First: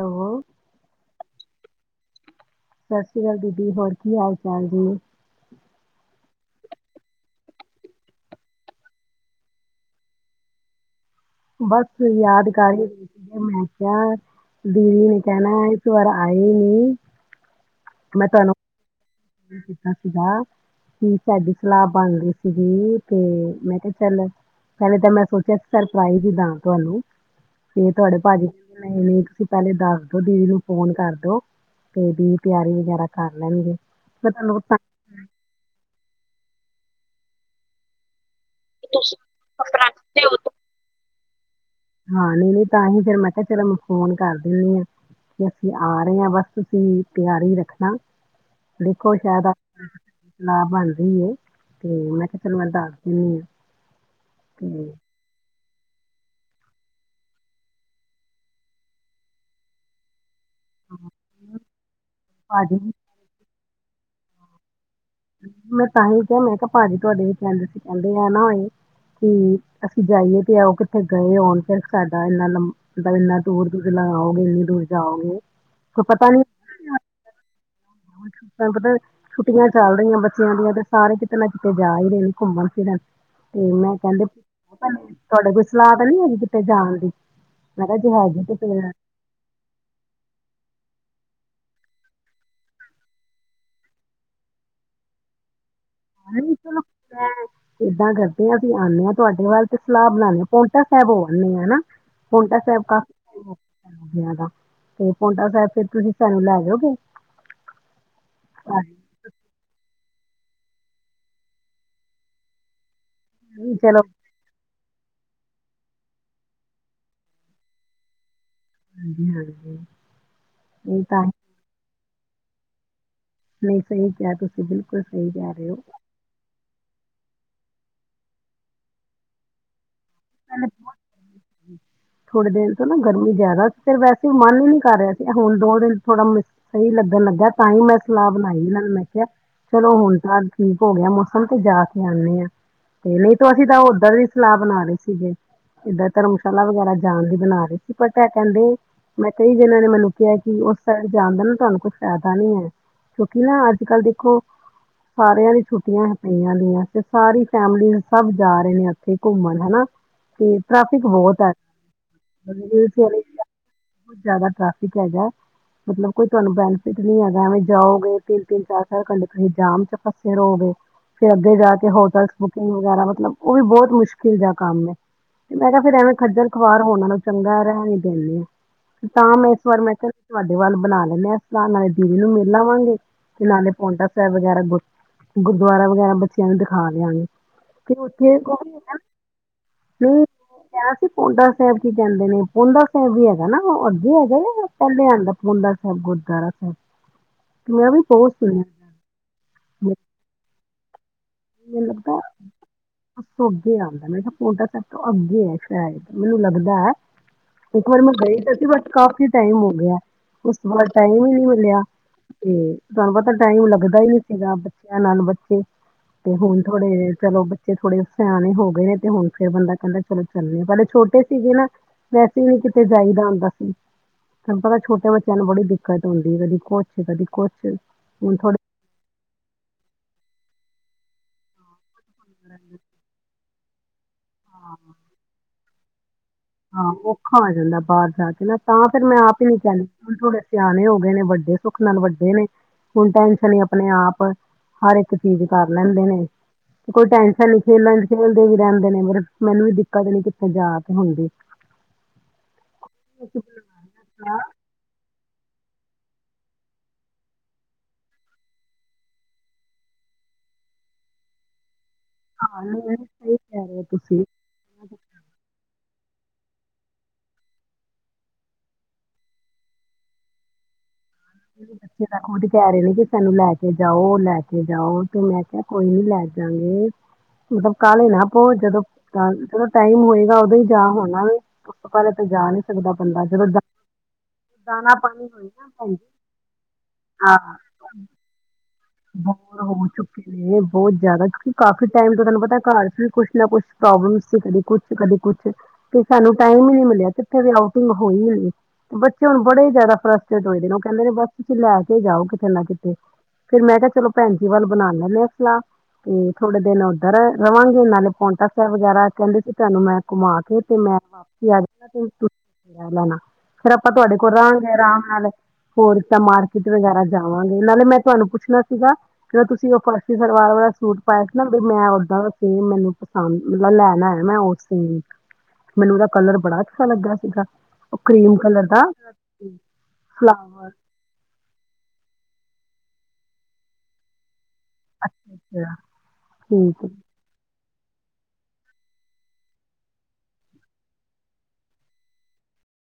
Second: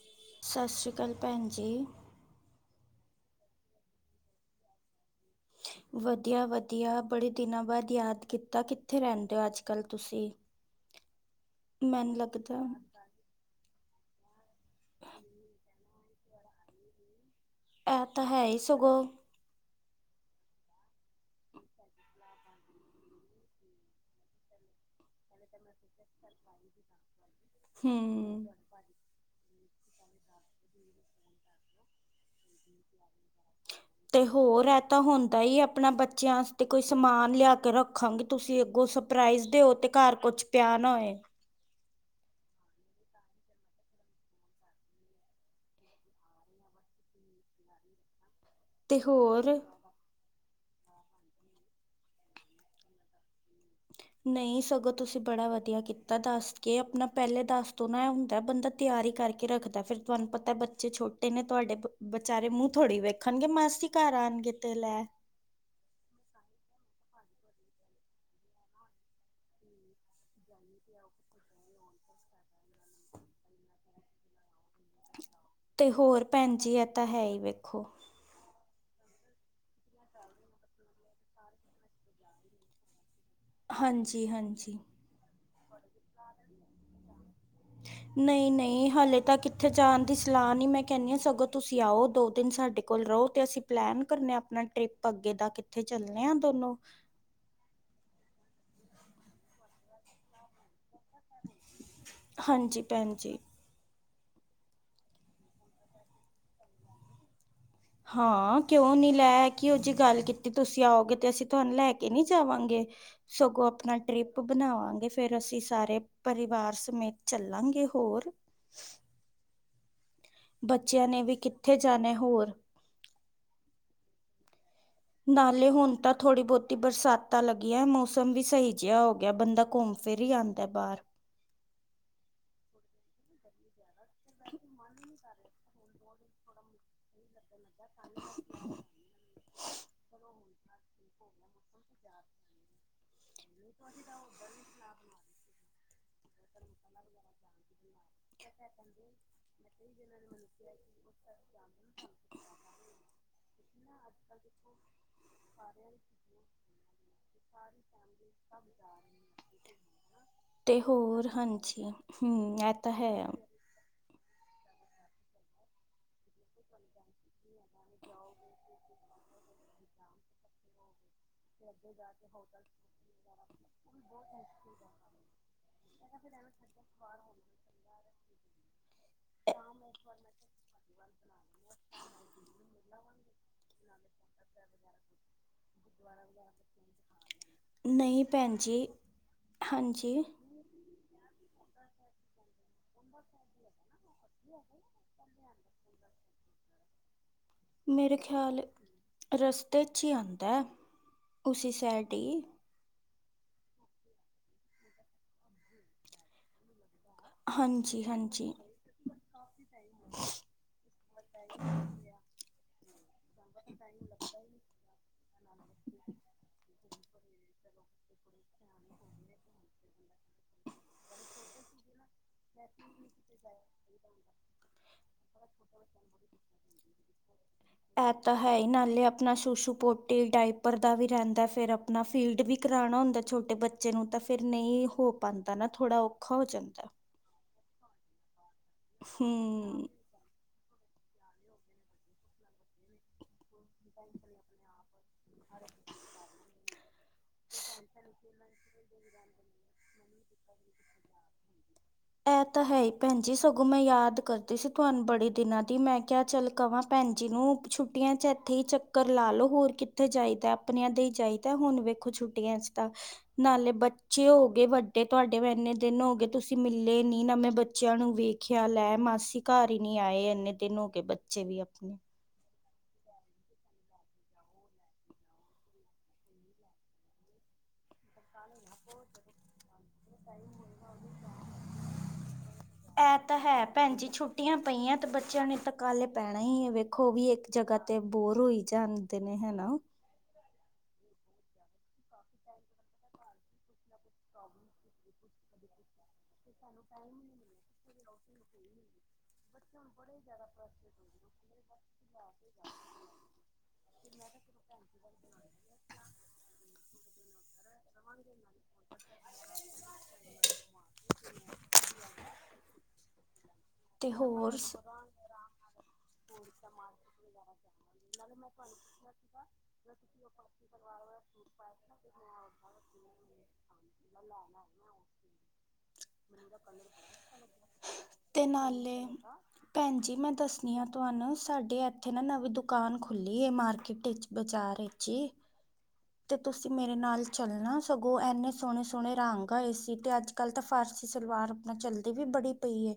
Hello, ਸਤਿ ਸ਼੍ਰੀ ਅਕਾਲ ਭੈਣ ਜੀ ਸਤਿ ਸ਼੍ਰੀ ਅਕਾਲ ਦੀਦੀ ਹੋਰ ਕੀ ਹਾਲ ਚਾਲ ਜੇ ਵਧੀਆ ਵਧੀਆ ਬੜੇ ਦਿਨਾਂ ਬਾਅਦ ਯਾਦ ਕੀਤਾ ਕਿੱਥੇ ਰਹਿੰਦੇ ਹੋ ਅੱਜ ਕੱਲ ਤੁਸੀਂ ਬਸ ਮੈਨੂੰ ਯਾਦ ਲੱਗਦਾ ਕਰ ਹੀ ਸੀਗੇ ਮੈਂ ਕਿਹਾ ਦੀਦੀ ਨੇ ਕਹਿਣਾ ਉਸ ਤੋਂ ਬਾਅਦ ਆਈ ਨੀ ਇਹ ਤਾਂ ਮੈਂ ਹੈ ਤੁਹਾਨੂੰ ਹੀ ਫੋਨ ਸਗੋਂ ਕੀਤਾ ਸੀਗਾ ਕੀ ਸਾਡੀ ਸਲਾਹ ਬਣ ਰਹੀ ਸੀਗੀ ਤੇ ਮੈਂ ਕਿਹਾ ਚੱਲ ਪਹਿਲੇ ਤਾਂ ਮੈਂ ਸੋਚਿਆ ਸਰਪ੍ਰਾਈਜ਼ ਹੀ ਦਾਂ ਤੁਹਾਨੂੰ ਤੇ ਤੁਹਾਡੇ ਹਮ ਭਾਜੀ ਨਹੀਂ ਨਹੀਂ ਤੁਸੀਂ ਪਹਿਲੇ ਦੱਸ ਦੋ ਦੀਦੀ ਨੂੰ ਫੋਨ ਕਰਦੋ ਤੇ ਦੀਦੀ ਤਿਆਰੀ ਵਗੈਰਾ ਕਰ ਲੈਣਗੇ ਤੇ ਮੈਂ ਤੁਹਾਨੂੰ ਹੋਰ ਐ ਤਾਂ ਹੁੰਦਾ ਹੀ ਆਪਣਾ ਬੱਚਿਆਂ ਤੇ ਕੋਈ ਸਮਾਨ ਲਿਆ ਕੇ ਰੱਖਾਂਗੀ ਤੁਸੀਂ ਸਰਪ੍ਰਈਜ਼ ਦਿਓ ਤੇ ਘਰ ਕੁਛ ਪਿਆ ਨਾ ਹੋਏ ਹਾਂ ਨਹੀਂ ਨਹੀਂ ਤਾਂ ਹੀ ਫਿਰ ਮੈਂ ਕਿਹਾ ਚਲੋ ਫੋਨ ਕਰ ਦਿੰਦੀ ਆ ਅਸੀਂ ਆ ਰਹੇ ਹਾਂ ਬਸ ਤੁਸੀਂ ਤਿਆਰੀ ਰੱਖਣਾ ਤੇ ਦੇਖੋ ਸ਼ਾਇਦ ਹੋਰ ਨਾ ਬੰਦੀ ਹੈ ਤੇ ਮੈਂ ਕਿਹਾ ਚੱਲ ਮੈਂ ਦੱਸ ਦੇਣੀ ਆ ਨਹੀਂ ਸਗੋਂ ਤੁਸੀਂ ਬੜਾ ਵਧੀਆ ਕੀਤਾ ਦੱਸ ਕੇ ਆਪਣਾ ਪਹਿਲੇ ਦੱਸ ਤੋਂ ਨਾ ਹੁੰਦਾ ਬੰਦਾ ਤਿਆਰੀ ਕਰਕੇ ਰੱਖਦਾ ਫਿਰ ਤੁਹਾਨੂੰ ਪਤਾ ਬ ਬੱਚੇ ਛੋਟੇ ਨੇ ਤੁਹਾਡੇ ਵਿਚਾਰੇ ਭਾਅ ਮੂੰਹ ਜੀ ਥੋੜੀ ਵੇਖਣਗੇ ਮਾਸੀ ਘਰ ਆਉਣਗੇ ਤੇ ਲੈ ਮੈਂ ਤਾਂ ਹੀ ਕਿਹਾ ਮੈਂ ਕਿਹਾ ਭਾਜੀ ਤੁਹਾਡੇ ਦੀ [unintelligible] ਚਲਦੀ ਨਾ ਹੋਈ ਅਸੀਂ ਜਾਈਏ ਤੇ ਆਓ ਕਿੱਥੇ ਗਏ ਹੋਣ ਫਿਰ ਸਾਡਾ ਇੰਨਾ ਲੰ ਇੰਨਾ ਦੂਰ ਤੁਸੀਂ ਲਓਗੇ ਇੰਨੀ ਦੂਰ ਜਾਓਗੇ ਤੇ ਕੋਈ ਹੋਰ ਪਤਾ ਨਹੀਂ ਭੈਣ ਜੀ ਇਹ ਤਾਂ ਹੈ ਹੀ ਵੇਖੋ ਹੁਣ ਤੁਹਾਨੂੰ ਪਤਾ ਛੁੱਟੀਆਂ ਚੱਲ ਰਹੀਆਂ ਬੱਚਿਆਂ ਦੀਆਂ ਤੇ ਸਾਰੇ ਕਿਤੇ ਨਾ ਕਿਤੇ ਜਾ ਹੀ ਰਹੇ ਨੇ ਘੁੰਮਣ ਫਿਰਨ ਤੇ ਮੈਂ ਕਹਿੰਦੇ ਹਾਂਜੀ ਹਾਂਜੀ ਤੁਹਾਡੇ ਕੋਈ ਸਲਾਹ ਤਾਂ ਨੀ ਹੈਗੀ ਕਿਤੇ ਜਾਣ ਦੀ ਮੈਂ ਕਿਹਾ ਜੇ ਹੈਗੀ ਨਹੀਂ ਤੇ ਫਿਰ ਨਹੀਂ ਹਲੇ ਤੱਕ ਉੱਥੇ ਜਾਣ ਦੀ ਸਲਾਹ ਨਹੀਂ ਮੈਂ ਕਹਿੰਦੀ ਹਾਂ ਸਗੋਂ ਤੁਸੀਂ ਆਓ ਦੋ ਦਿਨ ਸਾਡੇ ਕੋਲ ਰਹੋ ਅਤੇ ਅਸੀਂ ਪਲੈਨ ਕਰਨ ਹਾਂ ਆਪਣਾ ਟਰਿਪ ਪੱਗੇ ਦਾ ਕਿੱਥੇ ਚੱਲੇ ਆ ਨਹੀਂ ਦੋਨੋ ਚਲੋ ਮੈਂ ਇੱਦਾਂ ਕਰਦੇ ਹਾਂ ਅਸੀਂ ਆਉਂਦੇ ਹਾਂ ਤੁਹਾਡੇ ਵੱਲ ਤੇ ਸਲਾਹ ਬਣਾਉਦੇ ਹੈ ਪੌਟਾ ਸਾਹਿਬ [unintelligible] ਪੌਟਾ ਸਾਹਿਬ ਹਾਂਜੀ ਕਾ ਭੈਣ ਜੀ ਬੱਚਿਆਂ ਦਾ ਤੇ ਪੋਂਟਾ ਸਾਹਿਬ ਫਿਰ ਤੁਸੀਂ ਸਾਨੂੰ ਲੈ ਜਾਓਗੇ ਹਾਂ ਕਿਉਂ ਨਹੀਂ ਲੈ ਕੇ ਉਹ ਜਿਹੀ ਗੱਲ ਕੀਤੀ ਤੁਸੀਂ ਆਓਗੇ ਤੇ ਅਸੀਂ ਤੁਹਾਨੂੰ ਲੈ ਕੇ ਨਹੀਂ ਜਾਵਾਂਗੇ ਸਗੋਂ ਹਾਂਜੀ, ਆਪਣਾ ਚਲੋ ਟਰਿਪ ਬਣਾਵਾਂਗੇ ਫਿਰ ਅਸੀਂ ਸਾਰੇ ਪਰਿਵਾਰ ਸਮੇਤ ਚੱਲਾਂਗੇ ਹੋਰ ਜੀ ਹਾਂਜੀ ਨਹੀਂ ਬੱਚਿਆਂ ਨੇ ਤਾਂ ਹੀ- ਵੀ, ਕਿੱਥੇ ਜਾਣੇ ਹੋਰ? ਨਹੀਂ ਸਹੀ, ਕਿਹਾ ਤੁਸੀ। ਨਾਲੇ ਹੁਣ ਤਾਂ, ਥੋੜ੍ਹੀ ਬਹੁਤੀ ਬਰਸਾਤਾਂ ਲੱਗੀਆਂ, ਮੌਸਮ ਵੀ, ਸਹੀ ਜਿਹਾ ਹੋ ਗਿਆ, ਬੰਦਾ ਘੁੰਮ ਫਿਰ ਹੀ ਆਂਦਾ ਪਹਿਲੇ ਬਾਹਰ। ਥੋੜੇ ਦਿਨ ਤੋਂ ਨਾ, ਗਰਮੀ ਜ਼ਿਆਦਾ ਫਿਰ ਵੈਸੇ। ਅਂ ਮਨ ਹੀ ਨੀ ਕਰ ਰਿਹਾ ਸੀ, ਹੁਣ ਦੋ ਦਿਨ ਥੋੜਾ ਮ ਸਹੀ ਲੱਗਣ ਲੱਗਿਆ। ਤਾਂ ਹੀ ਮੈਂ ਸਲਾਹ ਬਣਾਈ, ਇਹਨਾਂ ਨੇ ਮੈਂ ਕਿਹਾ ਚਲੋ ਹੁਣ ਤਾਂ। ਠੀਕ ਹੋ ਗਿਆ, ਮੌਸਮ ਤੇ ਜਾ ਕੇ, ਆਉਂਦੇ ਹਾਂ, ਤੇ ਨਹੀਂ ਤ ਅਸੀਂ ਤਾਂ ਉੱਧਰ ਵੀ, ਸਲਾਹ ਬਣਾ ਰਹੇ। ਇੱਦਾਂ ਧਰਮਸ਼ਾਲਾ ਵਗੈਰਾ, ਜਾਣ ਲਈ ਬਣਾ ਰਹੇ। ਪਤਾ ਇਹ ਕਹਿੰਦੇ, ਮੈਂ ਕਈ ਜੰਨਾ ਨੇ ਮੈਨੂੰ ਕਿਹਾ, ਕਿ ਉਸ ਸ। ਜਾਂਣਦੇ, ਤੁਹਾਨੂੰ ਕੁਛ ਫਾਇਦਾ ਨੀ ਹੈ। ਕਿਉਂਕਿ ਨਾ, ਅੱਜ ਕੱਲ ਦੇਖੋ, ਸਾਰਿਆਂ ਦੀ ਛੁੱਟੀਆਂ ਪਈਆਂ ਦੀਆਂ। ਤੇ ਸਾਰੀ ਫੈਮਿਲੀ ਸਭ ਜਾ ਰਹੇ ਨੇ ਇੱਥੇ ਘੁੰਮਣ ਹੈਨਾ। ਤੇ ਟ੍ਰੈਫਿਕ ਹੋਰ ਬਹੁਤ ਹੈ, ਹਾਂਜੀ ਹਮ ਤੇ। ਇਹ ਤਾਂ ਹੈ ਤ ਜਿਆਦਾ, ਟ੍ਰੈਫਿਕ ਹੈਗਾ, ਮਤਲਬ ਕੋਈ, ਤੁਹਾਨੂੰ ਬੈਨੀਫਿਟ ਨਹੀਂ ਹੈਗਾ ਐਵੇਂ ਜਾਓਗੇ, ਤਿੰਨ- ਤਿੰਨ, ਚਾਰ -ਚਾਰ, ਘੰਟੇ, ਤੁਸੀਂ ਜਾਮ ਚ ਫਸੇ ਰਹੋਗੇ। ਫਿਰ, ਅੱਗੇ ਜਾ ਕੇ, ਹੋਟਲ ਬੁਕਿੰਗ ਵਗੈਰਾ, ਮਤਲਬ ਉਹ ਵੀ ਬਹੁਤ ਮੁਸ਼ਕਿਲ ਜਾ। ਕੰਮ ਤੇ ਮੈਂ ਕਿਹਾ, ਫੇਿਰ ਐਵੇਂ ਖੱਜਲ ਖੁਆਰ ਹੋਣਾ ਨੂੰ ਚੰਗਾ ਰਹਿਣ ਦੇਨੀ ਆ। ਤਾਂ, ਮੈਂ, ਇਸ ਵਾਰ ਮੈਂ ਕਿਹਾ। ਵੱਲ ਬਣਾ ਲੈਂਦੇ ਹਾਂ, ਸਲਾਹ ਨਾਲੇ ਦੀਵ ਨੂੰ ਮੇਿਲ ਲਵਾਂਗੇ, ਤੇ ਨਾਲੇ ਪੋਂਂਟਾ ਸਾਹਿਬ ਵਗੈਰਾ ਗੁ ਗੁਰਦੁਆਰਾ ਵਗੈਰਾ, ਬੱਚਿਆਂ ਨੂੰ ਦਿਖਾ ਦਿਆਂਗੇ ਤੇ ਨਹੀਂ ਉੱਥੇ ਭੈਣ ਜੀ ਹਾਂਜੀ। ਨਹੀਂ ਕਿਹਾ ਸੀ, ਪੋਂਡਾ ਸਾਹਿਬ ਕੀ ਕੈਂਦੇ ਨੇ, ਪੋਂਡਾ ਸਾਹਿਬ ਵੀ ਹੈਗਾ ਨਾ, ਉਹ ਅੱਗੇ ਹੈਗਾ ਆ, ਪਹਿਲੇ ਆਂਦਾ ਪੌਂਡਾ ਸਾਹਿਬ, ਗੁਰਦੁਆਰਾ ਸਾਹਿਬ ਮੈਂ ਵੀ ਮੇਰੇ ਬਹੁਤ ਖਿਆਲ, ਸੁਣਿਆ ਰਸਤੇ 'ਚ ਹੀ ਆਉਂਦਾ, ਉਸਸੀ ਸਾਈਡ ਹੀ ਬੱਸ ਅੱਗੇ ਆਉਂਦਾ ਮੈਂ ਕਿਹਾ ਪੌਂਡਾ, ਸਭ ਤੋਂ ਅੱਗੇ ਆ ਸ਼ਾਇਦ ਮੈਨੂੰ ਲੱਗਦਾ ਹੈ। ਇੱਕ ਵਾਰ, ਹਾਂਜੀ ਮੈਂ ਗਈ ਹਾਂਜੀ ਤਾਂ ਸੀ, ਬਸ ਕਾਫ਼ੀ ਟਾਈਮ ਹੋ ਗਿਆ। ਬਾ ਟਾਈਮ ਹੀ ਨੀ ਮਿਲਿਆ, ਤੇ ਤੁਹਾਨੂੰ ਪਤਾ ਟਾਈਮ ਲੱਗਦਾ ਹੀ ਨੀ। ਇਹਨਾਂ, ਬੱਚਿਆਂ ਨਾਲ ਬੱਚੇ। ਤੇ ਹੁਣ, ਥੋੜੇ ਚਲੋ, ਬੱਚੇ ਥੋੜੇ ਸਿਆਣੇ ਹੋ ਗਏ, ਤੇ ਹੁਣ ਫੇਰ, ਬੰਦਾ ਕਹਿੰਦਾ ਚਲੋ ਚੱਲੇ। ਪਹਿਲੇ, ਛੋਟੇ ਸੀਗੇ ਨਾ, ਵੈਸੇ ਨੀ, ਕਿਤੇ ਜਾਈਦਾ ਹੁੰਂਦਾ ਸੀ। ਤੁੈਨੂੰ, ਪਤਾ ਛੋਟੇ ਬੱਚਿਆਂ ਨੂੰ, ਬੜੀ ਦਿੱਕਤ ਹੁੰਦੀ ਹੈ, ਕਦੀ ਕੁਛ, ਕਦੀ ਕੁਛ ਇਹ, ਹੁਣ ਤਾਂ ਹੈ ਥੋੜੇ ਹੀ, ਨਾਲੇ ਆਪਣਾ ਸੁਸ਼ੂ ਪੋਟੀ, ਡਾਇਪਰ ਦਾ ਵੀ ਰਹਿੰਦਾ ਹੈ, ਫਿਰ ਨਾ, ਫੀਲਡ ਵੀ ਕਰਉਣਾ ਹੁੰਦਾ ਛੋਟੇ ਬੱਚੇ ਨੂੰ, ਤਾਂ ਫਿਰ ਨਹੀਂ ਹੋ ਪਾਉਂਦਾ, ਨਾ ਥੋੜ੍ਹਾ ਉਹ ਖਾ, ਜਾਂ, ਤਾਂ। ਆ ਜਾਂਦਾ, ਬਾਹਰ ਜਾ ਕੇ ਨਾ, ਤਾਂ ਫੇਿਰ ਮੈਂ ਆਪ ਹੀ ਨਹੀਂ ਹਮ ਕਹਿੰਦੀ। ਹੁਣ, ਥੋੜੇ ਸਿਆਣੇ ਹੋ ਗਏ ਨੇ, ਵੱਡੇ ਸੁੱਖ ਨਾਲ ਵੱਡੇ ਨੇ ਹੁਣ ਟੈਨਸ਼ਨ ਹੀ। ਆਪਣੇ, ਆਪ, ਹਰ ਇਕ ਚੀਜ਼ ਕਰ ਲੈਂਦੇ ਨੇ ਤੇ ਕੋਈ, ਟੈਸ਼ਨ ਨੀ ਖੇਲਣ ਖੇਲਦੇ ਵੀ ਰਹਿੰਦੇ ਨੇ, ਮਤਬ ਮੈਨੂੰ ਵੀ ਦਿੱਕਤ ਨੀ ਕਿਥਤੇ ਜਾ ਤੇ ਹੁੰਦੀ। ਇਹ ਤਾਂ ਹੈ, ਹੀ ਭੈਣਜੀ, ਅਸੀਂ ਬਣਾ ਸਗੋਂ ਮੈਂ ਲਿਆ ਯਾਦ ਸਲਾਹ। ਕਰਦੀ ਸੀ, ਤੁਹਾਨੂੰ ਬੜੇ ਦਿਨਾਂ। ਦੀ ਮੈਂ ਕਿਹਾ, ਚੱਲ ਕਵਾਂ ਭੈਣ ਜੀ ਨੂੰ, ਛੁੱਟੀਆਂ ਚ ਇੱਥੇ ਹੀ ਚੱਕਰ ਲਾਲੋ ਹੋਰ ਕਿ। ਉੱਥੇ ਜਾਈਦਾ, ਆਪਣਿਆਂ ਦੇ ਹੀ ਜਾਈਦਾ, ਹੁਣ ਵੇਖੋ ਛੁੱਟੀਆਂ ਹਾਂ ਚ ਨਹੀਂ ਤਾਂ ਨਹੀਂ, ਸਹੀ ਕਹਿ ਨਾਲੇ ਰਹੇ ਹੋ ਤੁਸੀਂ ਬੱਚੇ ਹੋ। ਵੱਡੇ, ਤੁਹਾਡੇ, ਇੰਨੇ ਦਿਨ ਹੋ ਗਏ? ਤੁਸੀਂ ਮਿਲੇ ਨੀ, ਮੈਂ ਬੱਚਿਆਂ ਨੂੰ ਵੇਖਿਆ, ਲੈ ਮਾਸੀ ਘਰ ਹੀ ਨੀ ਆਏ, ਇੰਨੇ ਦਿਨ ਹੋ ਕੇ ਬੱਚੇ ਬੱਚੇ, ਵੀ ਆਪਣੇ। ਉਹ ਤੇ ਕਹਿ ਰਹੇ ਨੇ ਜੀ ਸਾਹਨੂੰ ਲੈ ਕੇ ਜਾਓ, ਲੈ ਕੇ ਜਾਓ। ਤੇ ਮੈਂ ਕਿਹਾ ਕੋਈ ਨੀ ਲੈ ਜਾਂਗੇ। ਮਤਲਬ ਕਾਲੀ ਨਾ ਕਰੋ ਜਦੋ, ਟਾਈਮ ਜਦੋ ਟਾਈਮ ਹੋਏਗਾ ਉਹਦੋਂ ਹੀ ਜਾ ਹੋਣਾ ਏ। ਉਸ ਤੋ ਪਹਿਲਾਂ ਤੇ ਜਾ ਨੀ ਇਹ ਤਾਂ ਹੈ ਭੈਣ ਜੀ ਛੁੱਟੀਆਂ ਦਾਣਾ ਪਈਆਂ, ਤੇ ਪਾਣੀ ਹੋਏ ਬੱਚਿਆਂ ਨੇਂ ਨਾ ਤੇ ਭੈਣ ਜੀ ਕਾਲੇ ਪੈਂ ਨਹੀਂ, ਇਹ ਵੇਖੋ ਵੀ ਇੱਕ ਜਗਾਹ ਤੇ ਬੋਰ ਹੋਈ ਜਾਂਦੇ [unintelligible] ਨੇ ਹਨਾ ਇਹ ਬਹੁਤ ਜਿਆਦਾ, ਕਿਉਂਕਿ ਕਾਫੀ ਟਾਈਮ ਤੋਂ ਤੁਹਾਨੂੰ ਪਤਾ ਏ ਘਰਾਂ 'ਚ ਵੀ ਕੁਛ ਨਾ ਕੁਛ ਪ੍ਰੋਬਲਮਸ ਏ। ਕਦੀ ਕੁਛ ਤੇ ਕਦੀ ਕੁਛ ਫਿਰ ਸਾਹਨੂੰ ਟਾਈਮ ਹੀ ਨੀ ਮਿਲਿਆ। ਕਿੱਥੇ ਵੀ ਆਊਟਿੰਗ ਹੋਈ ਈ ਨੀ। ਬੱਚੇ ਹੁਨ ਬੜੇ ਹੀ ਜਿਆਦਾ ਫਰਸਟ੍ਰੇਟ ਹੋਏ ਦੇ ਨੇਂ। ਉਹ ਕਹਿੰਦੇ ਨੇਂ, ਬਸ ਤੁਸੀ ਲੈ ਕੇ ਜਾਓ, ਕਿਤੇ ਨਾ ਕਿਤੇ। ਫਿਰ ਮੈਂ ਕਿਹਾ, ਚਲੋ ਭੈਨ ਜੀ ਵੱਲ ਬਨਾ ਲੈਨੇਂ ਹਾਂ ਸਲਾਹ। ਤੇ ਥੋੜੇ ਦਿਨ ਉੱਧਰ ਰਵਾਂਗੀ, ਨਾਲੇ ਪੌਂਟਾ ਸਾਹਿਬ ਵਗੈਰਾ ਕਹਿੰਦੇ ਸੀ ਤੁਹਾਨੂੰ ਮੈਂ ਘੁਮਾ ਕੇ ਤੇ ਮੈਂ ਵਾ [unintelligible] ਫਿਰ ਆਪਾਂ ਤੇ ਤੁਹਾਡੇ ਕੋਲ ਹੋਰ ਰਹਿਣਗੇ ਸ- ਆਰਾਮ ਨਾਲ। ਹੋਰ ਤਾ ਮਾਰਕੀਟ ਵਗੈਰਾ ਜਾਵਾਂਗੇ। ਨਾਲੇ ਮੈਂ ਤੁਹਾਨੂੰ ਪੁ ਛਿਆ ਸੀਗਾ, ਜਿਹੜਾ ਤੁਸੀ ਉਹ ਫਰਸੀ ਸਲਵਾਰ ਵਾਲਾ ਸੂਟ ਪਾਇਆ ਸੀ ਨਾ। ਬਈ ਮੈਂ ਉੱਹਦਾਂ ਦਾ ਸੇਮ ਸੂਟ ਪਸੰਦ, ਮਤਲਬ ਲੈਣਾ ਹੈ ਨਾ ਉਸੇ ਲਈ। ਮੈਨੂੰ ਉਹਦਾ ਕਲਰ ਬੜਾ ਅੱਛਾ ਲੱਗਿਆ ਸੀਗਾ। ਉਹ ਕਰੀਮ ਅਤੇ ਕਲਰ ਦਾ। ਨਾਲੇ ਭੈਣ ਜੀ ਮੈਂ ਫਲਾਵਰ ਦੱਸਦੀ ਹਾਂ ਤੁਹਾਨੂੰ, ਸਾਡੇ ਇੱਥੇ ਨਾ ਨਵੀਂ ਦੁਕਾਨ ਖੁੱਲੀ ਏ ਮਾਰਕੀਟ ਵਿਚ ਬਜਾਰੇ ਜੀ, ਤੇ ਤੁਸੀ ਠੀਕ ਹੈ ਮੇਰੇ ਨਾਲ ਚੱਲਨਾ, ਸਗੋਂ ਇੰਹਨੇਂ ਸੋਹਣੇ- ਸੋਹਣੇ ਰੰਗ ਆਏ ਸੀ। ਤੇ ਅੱਜ ਕੱਲ ਤਾ ਫਾਰਸੀ ਸਲਵਾਰ ਆਪਨਾ ਚੱਲਦੀ ਵੀ ਬੜੀ। ਪਈ ਏ,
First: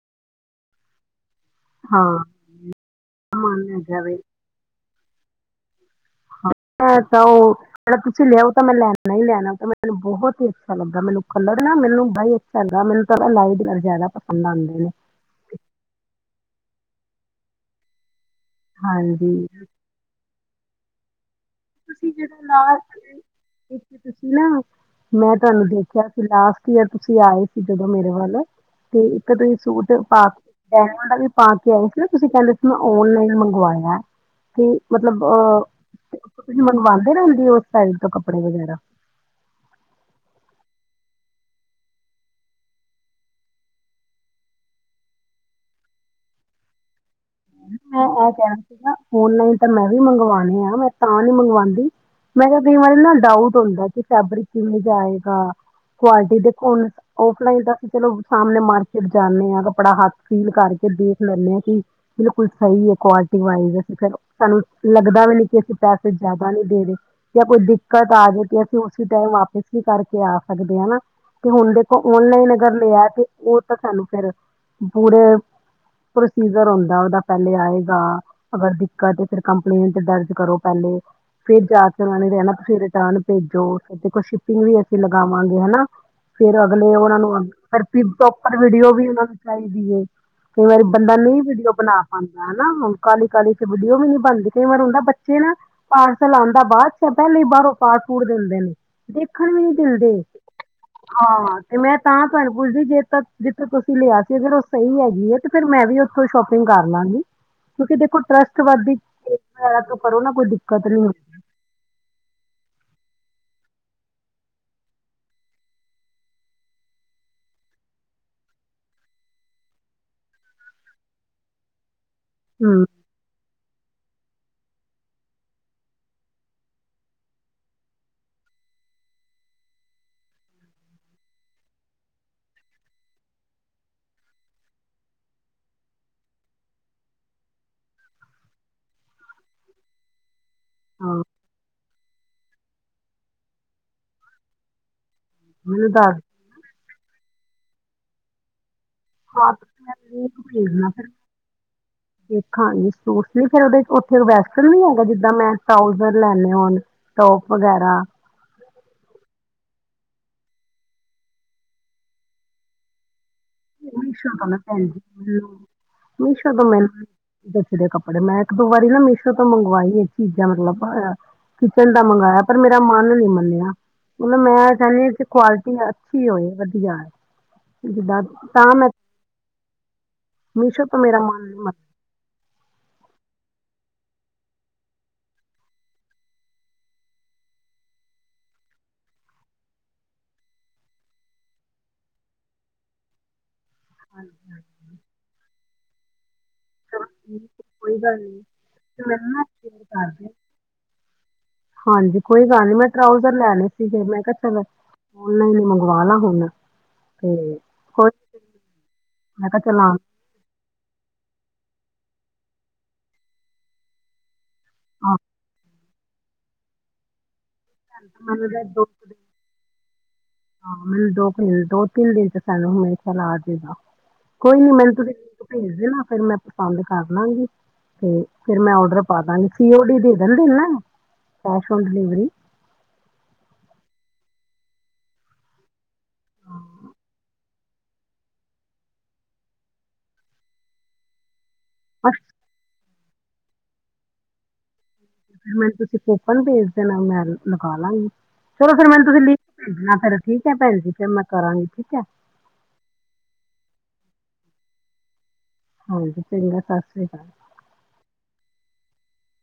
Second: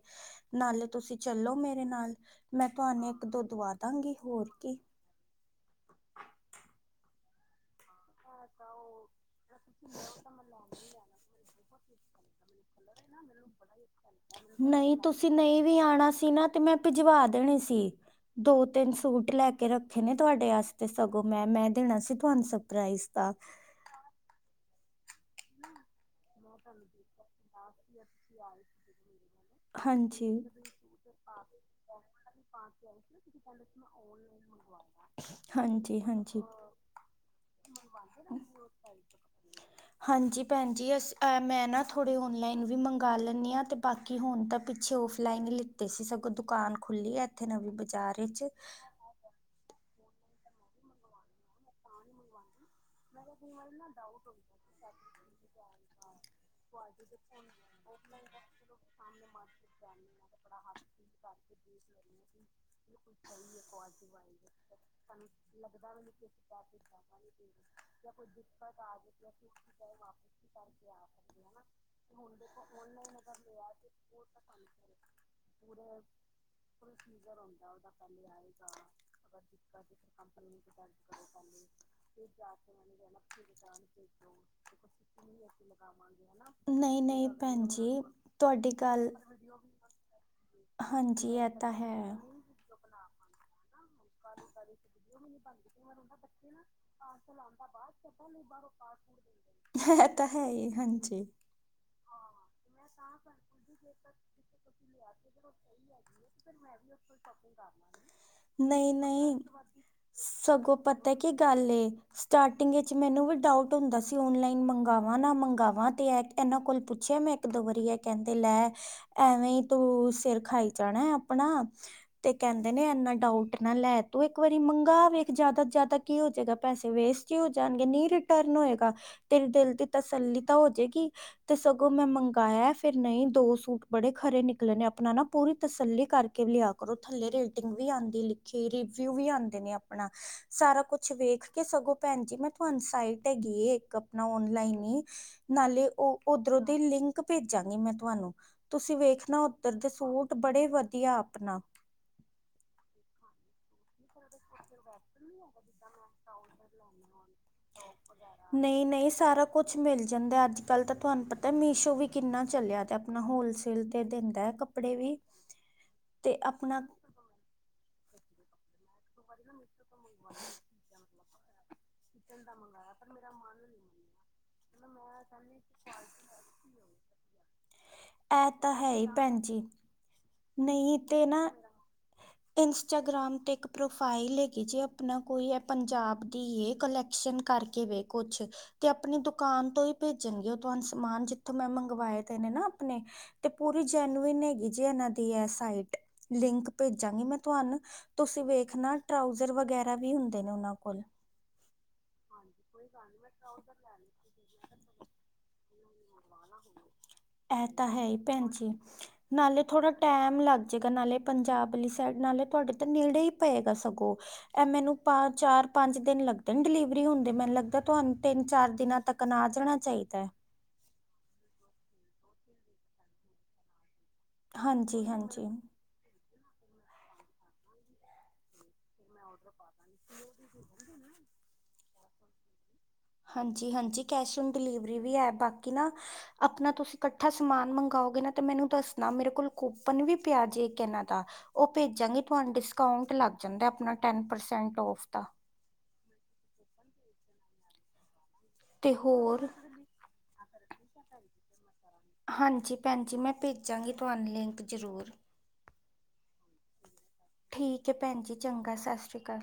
ਨਾਲੇ ਤੁਸੀ ਚੱਲੋ। ਮੇਰੇ ਹਾਂ ਨਾਲ, ਮੈਂ ਤੁਹਾਨੂੰ ਇੱਕ -ਦੋ ਮਨ ਦਵਾ ਹੈਗਾ ਦਾਂਗੀ। ਵੇ ਹੋਰ ਕੀ। ਹਾਂ ਐਹ ਤਾਂ ਉਹ। ਅਗਰ ਤੁਸੀ ਲਿਆਓ ਤਾਂ ਮੈਂ ਲੈਣਾ ਹੀ ਲੈਣਾ ਏ। ਓਹ ਤਾਂ ਮੈਨੂੰ ਬਹੁਤ ਹੀ ਅੱਛਾ ਲੱਗਿਆ। ਮੈਨੂੰ ਕਲਰ ਨਾ ਮੈਨੂੰ ਬਾਲਾ ਹੀ ਚੰਗਾ, ਮੈਨੂੰ ਤਾ ਨਾ ਲਾਈਟ ਕਲਰ ਜਿਆਦਾ ਪਸੰਦ ਆਉਂਦੇ ਨੇਂ। ਨਹੀਂ ਤੁਸੀਂ ਨਹੀਂ ਵੀ ਆਉਣਾ ਸੀ ਨਾ। ਤੇ ਮੈਂ ਭਿਜਵਾ ਦੇਣੇ ਸੀ। ਦੋ- ਤਿੰਨ ਸੂਟ ਹਾਂਜੀ ਲੈ ਕੇ ਰ ਖੇ ਨੇਂ ਤੁਹਾਡੇ ਵਾਸਤੇ ਸਗੋਂ ਮੈਂ, ਮੈਂ ਦੇਣਾ ਸੀ ਤੁਹਾਨੂੰ ਸਰਪ੍ਰਾਈਜ਼ ਤਾ। ਤੇ ਤੁਸੀਂ ਨਾ ਮੈਂ ਤੁਹਾਨੂੰ ਦੇਖਿਆ ਸੀ ਲਾਸਟ ਈਅਰ ਤੁਸੀ ਆਏ ਸੀ ਜਦੋਂ ਮੇਰੇ ਵੱਲ। ਤੇ ਇੱਕ ਤੁਸੀ ਸੂਟ ਪਾ ਹਾਂਜੀ ਕੇ ਗੋਲਡਨ ਪਾ ਕੇ ਆਏ ਸੀ ਨਾ। ਤੁਸੀ ਕਹਿੰਦੇ ਸੀ ਮੈਂ ਓਨਲਾਈਨ ਮੰਗਵਾਇਆ। ਤੇ ਮਤਲਬ ਅਹ ਤੇ ਹੁਨ ਤੁਸੀ ਮੰਗਵਾਉਂਦੇ ਰਹੁੰਦੇ ਹੋ, ਉਸ ਸਾਈਟ ਤੋ ਕੱਪੜੇ ਵਗੈਰਾ। ਹਾਂਜੀ। ਭੈਣ ਜੀ, ਅਸੀ ਆ ਮੈਂ ਨਾ ਥੋੜੇ ਓਨਲਾਈਨ ਵੀ ਮੰਗਾ ਲੈਂਨੀਂ ਹਾਂ। ਤੇ ਬਾ ਕਿ ਹੁਨ ਤਾ ਪਿੱਛੇ ਔਫਲਾਈਨ ਹੀ ਲਿੱਤੇ ਸੀ। ਸਗੋਂ ਦੁਕਾਨ ਖੁੱਲੀ ਹੈ। ਇੱਥੇ ਨਵੀਂ ਮੈਂ ਬਾਜ਼ਾਰ ਇਹ ਵਿੱਚ ਕਹਿਣਾ ਸੀਗਾ, ਓਨਲਾਈਨ ਤਾ ਮੈਂ ਵੀ ਮੰਗਵਾਉਨੀਆਂ ਮੈਂ ਤਾਂ ਨੀ ਮੰਗਵਾਉਂਦੀ ਮੈਂ ਕਿਹਾ ਕਈ ਵਾਰੀ ਨਾ ਡਾਊਟ ਹੁੰਦਾ ਏ, ਕਿ ਫੈਬਰਿਕ ਕਿਵੇਂ ਜਿਹਾ ਆਏਗਾ। ਕੁਆਲਿਟੀ ਦੇਖੋ ਹੁਨ, ਓਫਲਾਈਨ ਤਾ ਅਸੀ ਚਲੋ ਸਾਹਮਣੇ ਮਾਰਕੀਟ ਜਾਂਨੇਂ ਹਾਂ। ਕੱਪੜਾ ਹੱਥ ਚ' ਫੀਲ ਕਰਕੇ, ਦੇਖ ਲੈਂਨੇਂ ਹਾਂ, ਕਿ ਬਿਲਕੁਲ ਸਹੀ ਹੈ। ਕੁਆਲਿਟੀ ਵਾਈਜ਼, ਸਾਹਨੂੰ ਲੱਗਦਾ ਵੀ ਨੀ, ਕਿ ਅਸੀ ਪੈਸੇ ਜਿਆਦਾ ਨੀ ਦੇ ਰਹੇ। ਯਾ ਕੋਈ ਦਿੱਕਤ ਆ ਜਾਵੇ, ਤੇ ਅਸੀ ਉਸੀ ਟਾਈਮ ਵਾਪਿਸ ਵੀ ਕਰਕੇ ਆ ਸਕਦੇਆਂ। ਤੇ ਹੁਨ ਦੇਖੋ ਓਨਲਾਈਨ ਅਗਰ ਲਿਆ, ਤੇ ਉਹ ਤਾਂ ਸਾਨੂੰ ਫਿਰ ਪੂਰਾ ਪ੍ਰੋਸੀਜ਼ਰ ਹੁੰਦਾ ਏ ਉਹਦਾ ਪਹਿਲੇ ਆਏਗਾ। ਗਾ, ਅਗਰ ਦਿੱਕਤ ਏ ਫਿਰ ਕੰਪਲੇਂਟ ਦਰਜ ਕਰੋ ਪਹਿਲੇ। ਫਿਰ ਜਾ ਫਿਰ ਓਹਨੂੰ ਕਹਿਣਾ ਤੁਸੀ ਰਿਟਰਨ ਭੇਜੋ। ਤੇ ਦੇਖੋ ਸ਼ਿਪਿੰਗ ਵੀ ਅਸੀ ਲਗਾਵਾਂਗੇ, ਹੇਨਾ। ਫਿਰ ਅਗਲੇ ਨਹੀਂ ਉਹਨਾ ਨਹੀਂ ਨੂੰ ਅੱਗੇ, ਭੈਣ ਪਰ ਜੀ ਫਿਰ ਪ੍ਰੋਪਰ ਤੁਹਾਡੀ ਵੀਡੀਓ ਵੀ ਗੱਲ ਉਹਨਾਂ ਨੂੰ ਚਾਹੀਦੀ ਏ। ਕਈ ਵਾਰੀ ਬੰਦਾ ਹਾਂਜੀ ਨਹੀਂ ਇਹ ਤਾਂ ਵੀਡੀਓ ਹੈ। ਬਨਾ ਪਾਉਂਦਾ ਹੈਨਾ। ਹੁਨ ਕਾਹਲੀ-ਕਾਹਲੀ ਚ ਚ ਵਡੀਓ ਵੀ ਨੀ ਬਨਦੀ। ਕਈ ਵਾਰੀ ਹੁੰਦਾ ਏ, ਬੱਚੇ ਨਾ ਪਾਰਸਲ ਆਉਂਦਾ ਬਾਅਦ ਚੋ। ਪਹਿਲਾਂ ਹੀ ਬਾਹਰੋਂ ਫਾੜ ਫੂੜ ਦਿੰਦੇ ਨੇਂ। ਦੇਖਣ ਵੀ ਨੀ ਇਹ ਦਿੰਦੇ। ਤਾਂ ਹੈ ਹੀ ਹਾਂਜੀ ਹਾਂ! ਤੇ ਮੈਂ ਤਾਂ ਤੁਹਾਨੂੰ ਪੁੱਛਦੀ, ਜੇ ਤਾ ਫ ਤੁਸੀਂ ਲਿਆ ਸੀ ਫਰ ਉਹ ਸਹੀ ਹੈਗੀ ਹੈ ਤੇ ਫਿਰ ਮੈਂ ਵੀ ਉੱਥੋਂ ਸ਼ੋਪਿੰਗ ਕਰ ਲਾਂਗੀ, ਕਿਉਂਕਿ ਦੇਖੋ ਟਰਸਟ ਨਹੀਂ, ਨਹੀਂ ਸਗੋਂ ਦਿੱਕਤ ਨੀ ਪਤਾ ਕੀ ਹੁੰਦੀ, ਗੱਲ ਏ ਸਟਾਰਟਿੰਗ ਵਿੱਚ ਮੈਨੂੰ ਵੀ ਡਾਊਟ ਹੁੰਦਾ ਸੀ ਔਨਲਾਈਨ ਮੰਗਾਵਾਂ ਨਾ ਮੰਗਾਵਾਂ ਤੇ ਇਹਨਾਂ ਕੋਲ ਪੁੱਛਿਆ ਮੈਂ ਇੱਕ, ਦੋ ਵਰੀ ਇਹ ਕਹਿੰਦੇ ਲੈ ਐਵੇਂ ਹੀ ਤੂੰ ਸਿਰ ਖਾਈ ਜਾਣਾ ਆਪਣਾ ਤੇ ਕਹਿੰਦੇ ਨੇ ਹੂੰ, ਏੰਨਾ ਡਾਊਟ ਟ ਨਾ ਲੈ ਤੂੰ ਇੱਕ ਵਾਰੀ ਮੰਗਾ ਵੇਖ ਜ਼ਿਆਦਾ, ਜਿਆਦਾ ਕੀ ਹੋ ਜਾਏਗਾ ਪੈਸੇ ਵੇਸਟ ਹੀ ਹੋ ਜਾਣਗੇ ਨੀ ਰੀਟ ਟਰਨ ਹੋਏਗਾ ਤੇਰੇ ਦਿਲ ਦੀ ਤਸੱਲੀ ਤਾਂ ਹੋ ਜੇਗੀ ਤੇ ਸਗੋਂ ਮੈਂ ਮੰਗਾਇਆ ਫੇਰ ਨਹੀਂ ਦੋ ਸੂਟ ਬੜੇ ਖਰੇ ਨਿਕਲੇ ਨੇ ਆਪਣਾ ਨਾ ਪੂਰੀ ਤਸੱਲੀ ਕਰਕੇ ਲਿਆ ਕਰੋ ਥੱਲੇ ਰੇਟਿੰਗ ਵੀ ਆੰਦੀ ਲਿ ਕਿ ਰਿਵਿਊ ਵੀ ਆਉਂਦੇ ਨੇ ਆਪਣਾ ਸਾਰਾ ਕੁਛ ਹਾਂ ਵੇਖ ਕੇ ਸਗੋਂ ਭੈਣ ਜੀ ਮੈਂ ਤੁਹਾਨੂੰ ਸਾਈਟ ਭੇਜੀ ਏ ਇੱਕ ਆਪਣਾ ਓਨਲਾਈਨ ਏ ਨਾਲੇ ਮੈਨੂੰ ਦੱਸ ਔਹ ਦੀ, ਲਿੰਕ ਭੇਜਾਂਗੀ ਮੈਂ ਤੁਹਾਨੂੰ ਤੁਸੀਂ ਵੇਖ ਦਿਓ। ਦੇਖਣਾ ਹਾਂ ਉਧਰ ਤੁਸੀਂ ਦੇ ਮੈਨੂੰ ਸੂਟ ਬੜੇ ਵਧੀਆ ਆਪਣਾ ਦੇਖਾਂਗੇ ਸੂਟਸ ਨ ਫੇਰ ਉਹਦੇ ਔਥੇ ਵੈਸਟਰਨ ਵੀ ਹੈਗਾ ਜਿੱਦਾਂ ਮੈਂ ਟਰਾਊਜ਼ਰ ਲੈਂਣੇ ਹੋਣ ਟੋਪ ਵਗੈਰਾ ਨਹੀਂ, ਨਹੀਂ ਸਾਰਾ ਕੁਛ ਮਿਲ ਜਾਂਦਾ ਅੱਜ -ਕੱਲ੍ਹ ਤਾਂ ਤੁਹਾਨੂੰ ਪਤਾ ਮੀਸ਼ੋ ਵੀ ਕਿੰਨਾ ਚੱਲਿਆ ਤੇ ਆਪਣਾ ਹੋਲਸੇਲ ਤੇ ਮੀਸ਼ੋ ਦਿੰਦਾ ਤੋਂ ਹੈ ਨਾ ਭੈਣ ਕੱਪੜੇ ਜੀ ਵੀ ਮੈਨੂੰ ਤੇ ਮੀਸ਼ੋ ਤੋਂ ਮਿ ਆਪਣਾ ਜਚਦੇ ਕੱਪੜੇ ਮੈਂ ਇੱਕ, ਦੋ ਵਾਰੀ ਨਾ ਮੀਸ਼ੋ ਤੋਂ ਮੰਗਵਾਈ ਚੀਜ਼ਾਂ ਮਤਲਬ ਕਿਚਨ ਦਾ ਮੰਗਾਇਆ ਪਰ ਮੇਰਾ ਮਨ ਨਹੀਂ ਮੰਨਿਆ ਮਤਲਬ ਮੈਂ ਚਾਹੁੰਦੀ ਹ ਕੁਆਲਿਟੀ ਅੱਛੀ ਹੋਏ ਵਧੀਆ, ਜਿਦਾਂ ਇਹ ਤਾਂ ਹੈ ਹੀ ਭੈਣ ਜੀ, ਮੀਸ਼ੋ ਨਹੀਂ ਤੋਂ ਮੇਰਾ ਤੇ ਮਨ ਨਾ ਨਹੀਂ ਮੰਨਿਆ ਇੰਸਟਾਗ੍ਰਾਮ ਤੇ ਇੱਕ ਪ੍ਰੋਫਾਈਲ ਹੈਗੀ ਜੇ ਆਪਣਾ ਕੋਈ ਹੈ ਪੰਜਾਬ ਦੀ ਏ ਕਲੈਕਸ਼ਨ ਕਰਕੇ ਵੇ ਕੁਛ ਤੇ ਆਪਣੀ ਦੁਕਾਨ ਤੋਂ ਹੀ ਭੇਜਣਗੇ ਉਹ ਤੁਹਾਨੂੰ ਸਮਾਨ ਜਿੱਥੋਂ ਮੈਂ ਮੰਗਵਾਏ ਦੇ ਨੇ ਨਾ ਅਪਣੇ ਤੇ ਪੂਰੀ ਜੈਨੂਇਨ ਹੈਗੀ ਜੀ ਇਨਾਂ ਦੀ ਅ ਸਾਈਟ ਲਿੰਕ ਚਲੋ ਭੇਜਾਂਗੀ ਮੈਂ ਠੀਕ ਹੈ, ਤੁਹਾਨੂੰ, ਕੋਈ ਗੱਲ ਨਹੀਂ ਤੁਸੀਂ ਵੇਖਣਾ ਤੇ ਮੈਨੂੰ ਨਾ ਟਰਾਉਜ਼ਰ ਸ਼ੇਅਰ ਵਗੈਰਾ ਕਰ ਵੀ ਦਿਓ ਹੁੰਦੇ ਨੇ ਉਹਨਾਂ ਕੋਲ। ਹਾਂਜੀ, ਕੋਈ ਗੱਲ ਨਹੀਂ ਮੈਂ ਟਰਾਊਜ਼ਰ ਲੈਨੇ ਸੀ ਫਿਰ ਮੈਂ ਕਿਹਾ ਚਲੋ। ਔਨਲਾਈਨ ਹੀ ਮੰਗਵਾ ਲਾ ਹੁਣ। ਤੇ ਇਹ ਤਾਂ ਹੈ ਕੋਈ ਹੀ ਨੀ, ਭੈਣ ਜੀ, ਮੈਂ ਕਿਹਾ ਨਾਲੇ ਚਲ ਆ ਥੋੜ੍ਹਾ ਟੈਮ ਲੱਗ ਜੇਕਰ ਨਾਲੇ ਪੰਜਾਬ ਅਲੀ ਸਾਈਡ ਨਾਲੇ ਤੁਹਾਡੇ ਤੇ ਨੇੜੇ ਹੀ ਪਏਗਾ ਸਗੋਂ। ਇਹ ਮੈਨੂੰ ਹਾਂ, ਪਾਂ, ਚਾਰ ਪੰਜ ਦਿਨ ਲੱਗਦੇ ਡਿਲੀਵਰੀ ਹੁੰਦੇ ਮੈਨੂੰ ਲੱਗਦਾ ਭੈਣ ਤੁਹਾਨੂੰ ਜੀ, ਤਿੰਨ ਮੈਨੂੰ ਤਾਂ ਚਾਰ ਦੋ ਕੁ ਦਿਨਾਂ ਦਿਨ ਤੱਕ ਆ ਜਾਣਾ ਚਾਹੀਦਾ ਹੈ। ਹਾਂ ਦੋ ਤਿੰਨ ਦੋ ਤਿੰਨ ਦਿਨ ਹੀ ਸਾਨੂੰ ਹੋਏ ਨੇ ਸਾਨੂੰ ਆ ਜਾਏਗਾ। ਕੋਈ ਨੀ ਮੈਨੂੰ ਹਾਂਜੀ ਤੁਸੀਂ ਹਾਂਜੀ ਭੇਜ ਦੇਣਾ ਫਿਰ ਮੈਂ ਪਸੰਦ ਕਰ ਲਾਂਗੀ। ਤੇ ਫਿਰ ਮੈਂ ਓਡਰ ਪਾ ਦਾਂਗੀ ਸੀਓਡੀ ਦੇਦੇਣਗੇ ਨਾ? Cash on delivery. ਹਾਂਜੀ, ਹਾਂਜੀ ਕੈਸ਼ ਔਨ ਡਿਲੀਵਰੀ ਵੀ ਹੈ ਬਾਕੀ ਨ ਆਪਣਾ ਤੁਸੀਂ ਇਕੱਠਾ ਸਮਾਨ ਮੰਗਵਾਓਗੇ ਨਾ ਤੇ ਮੈਨੂੰ ਦੱਸਣਾ, ਮੇਰੇ ਕੋਲ ਕੂਪਨ ਵੀ ਪਿਆ ਜੇ ਇਕ ਇਹਨਾਂ ਦਾ। ਉਹ ਬਸ ਭੇਜਾਂਗੇ ਤੁਹਾਨੂੰ ਡਿਸਕਾਊਂਟ ਲੱਗ ਜਾਂਦਾ ਆਪਣਾ ਟੈਨ ਪਰਸੈਂਟ ਔਫ ਦਾ। ਫਿਰ ਮੈਨੂੰ ਤੁਸੀਂ ਕੂਪਨ ਭੇਜ ਦੇਣਾ ਮੈਂ ਲਗਾ ਲਾਗੀ। ਚਲੋ ਫਿਰ ਤੇ ਮੈਨੂੰ ਤੁਸੀਂ ਲਿੰਕ ਹੋਰ ਭੇਜਣਾ ਫੇਰ ਠੀਕ ਹੈ ਭੈਣ ਜੀ, ਫੇਰ ਮੈਂ ਕਰਾਂਗੀ ਠੀਕ ਹੈ। ਹਾਂਜੀ ਭੈਣ ਜੀ, ਮੈਂ ਭੇਜਾਂਗੀ ਤੁਹਾਨੂੰ ਲਿੰਕ ਜ਼ਰੂਰ ਹਾਂਜੀ ਚੰਗਾ ਸਤਿ ਸ੍ਰੀ ਅਕਾਲ। ਠੀਕ ਹੈ ਭੈਣ ਜੀ, ਚੰਗਾ ਸਤਿ ਸ਼੍ਰੀ ਅਕਾਲ।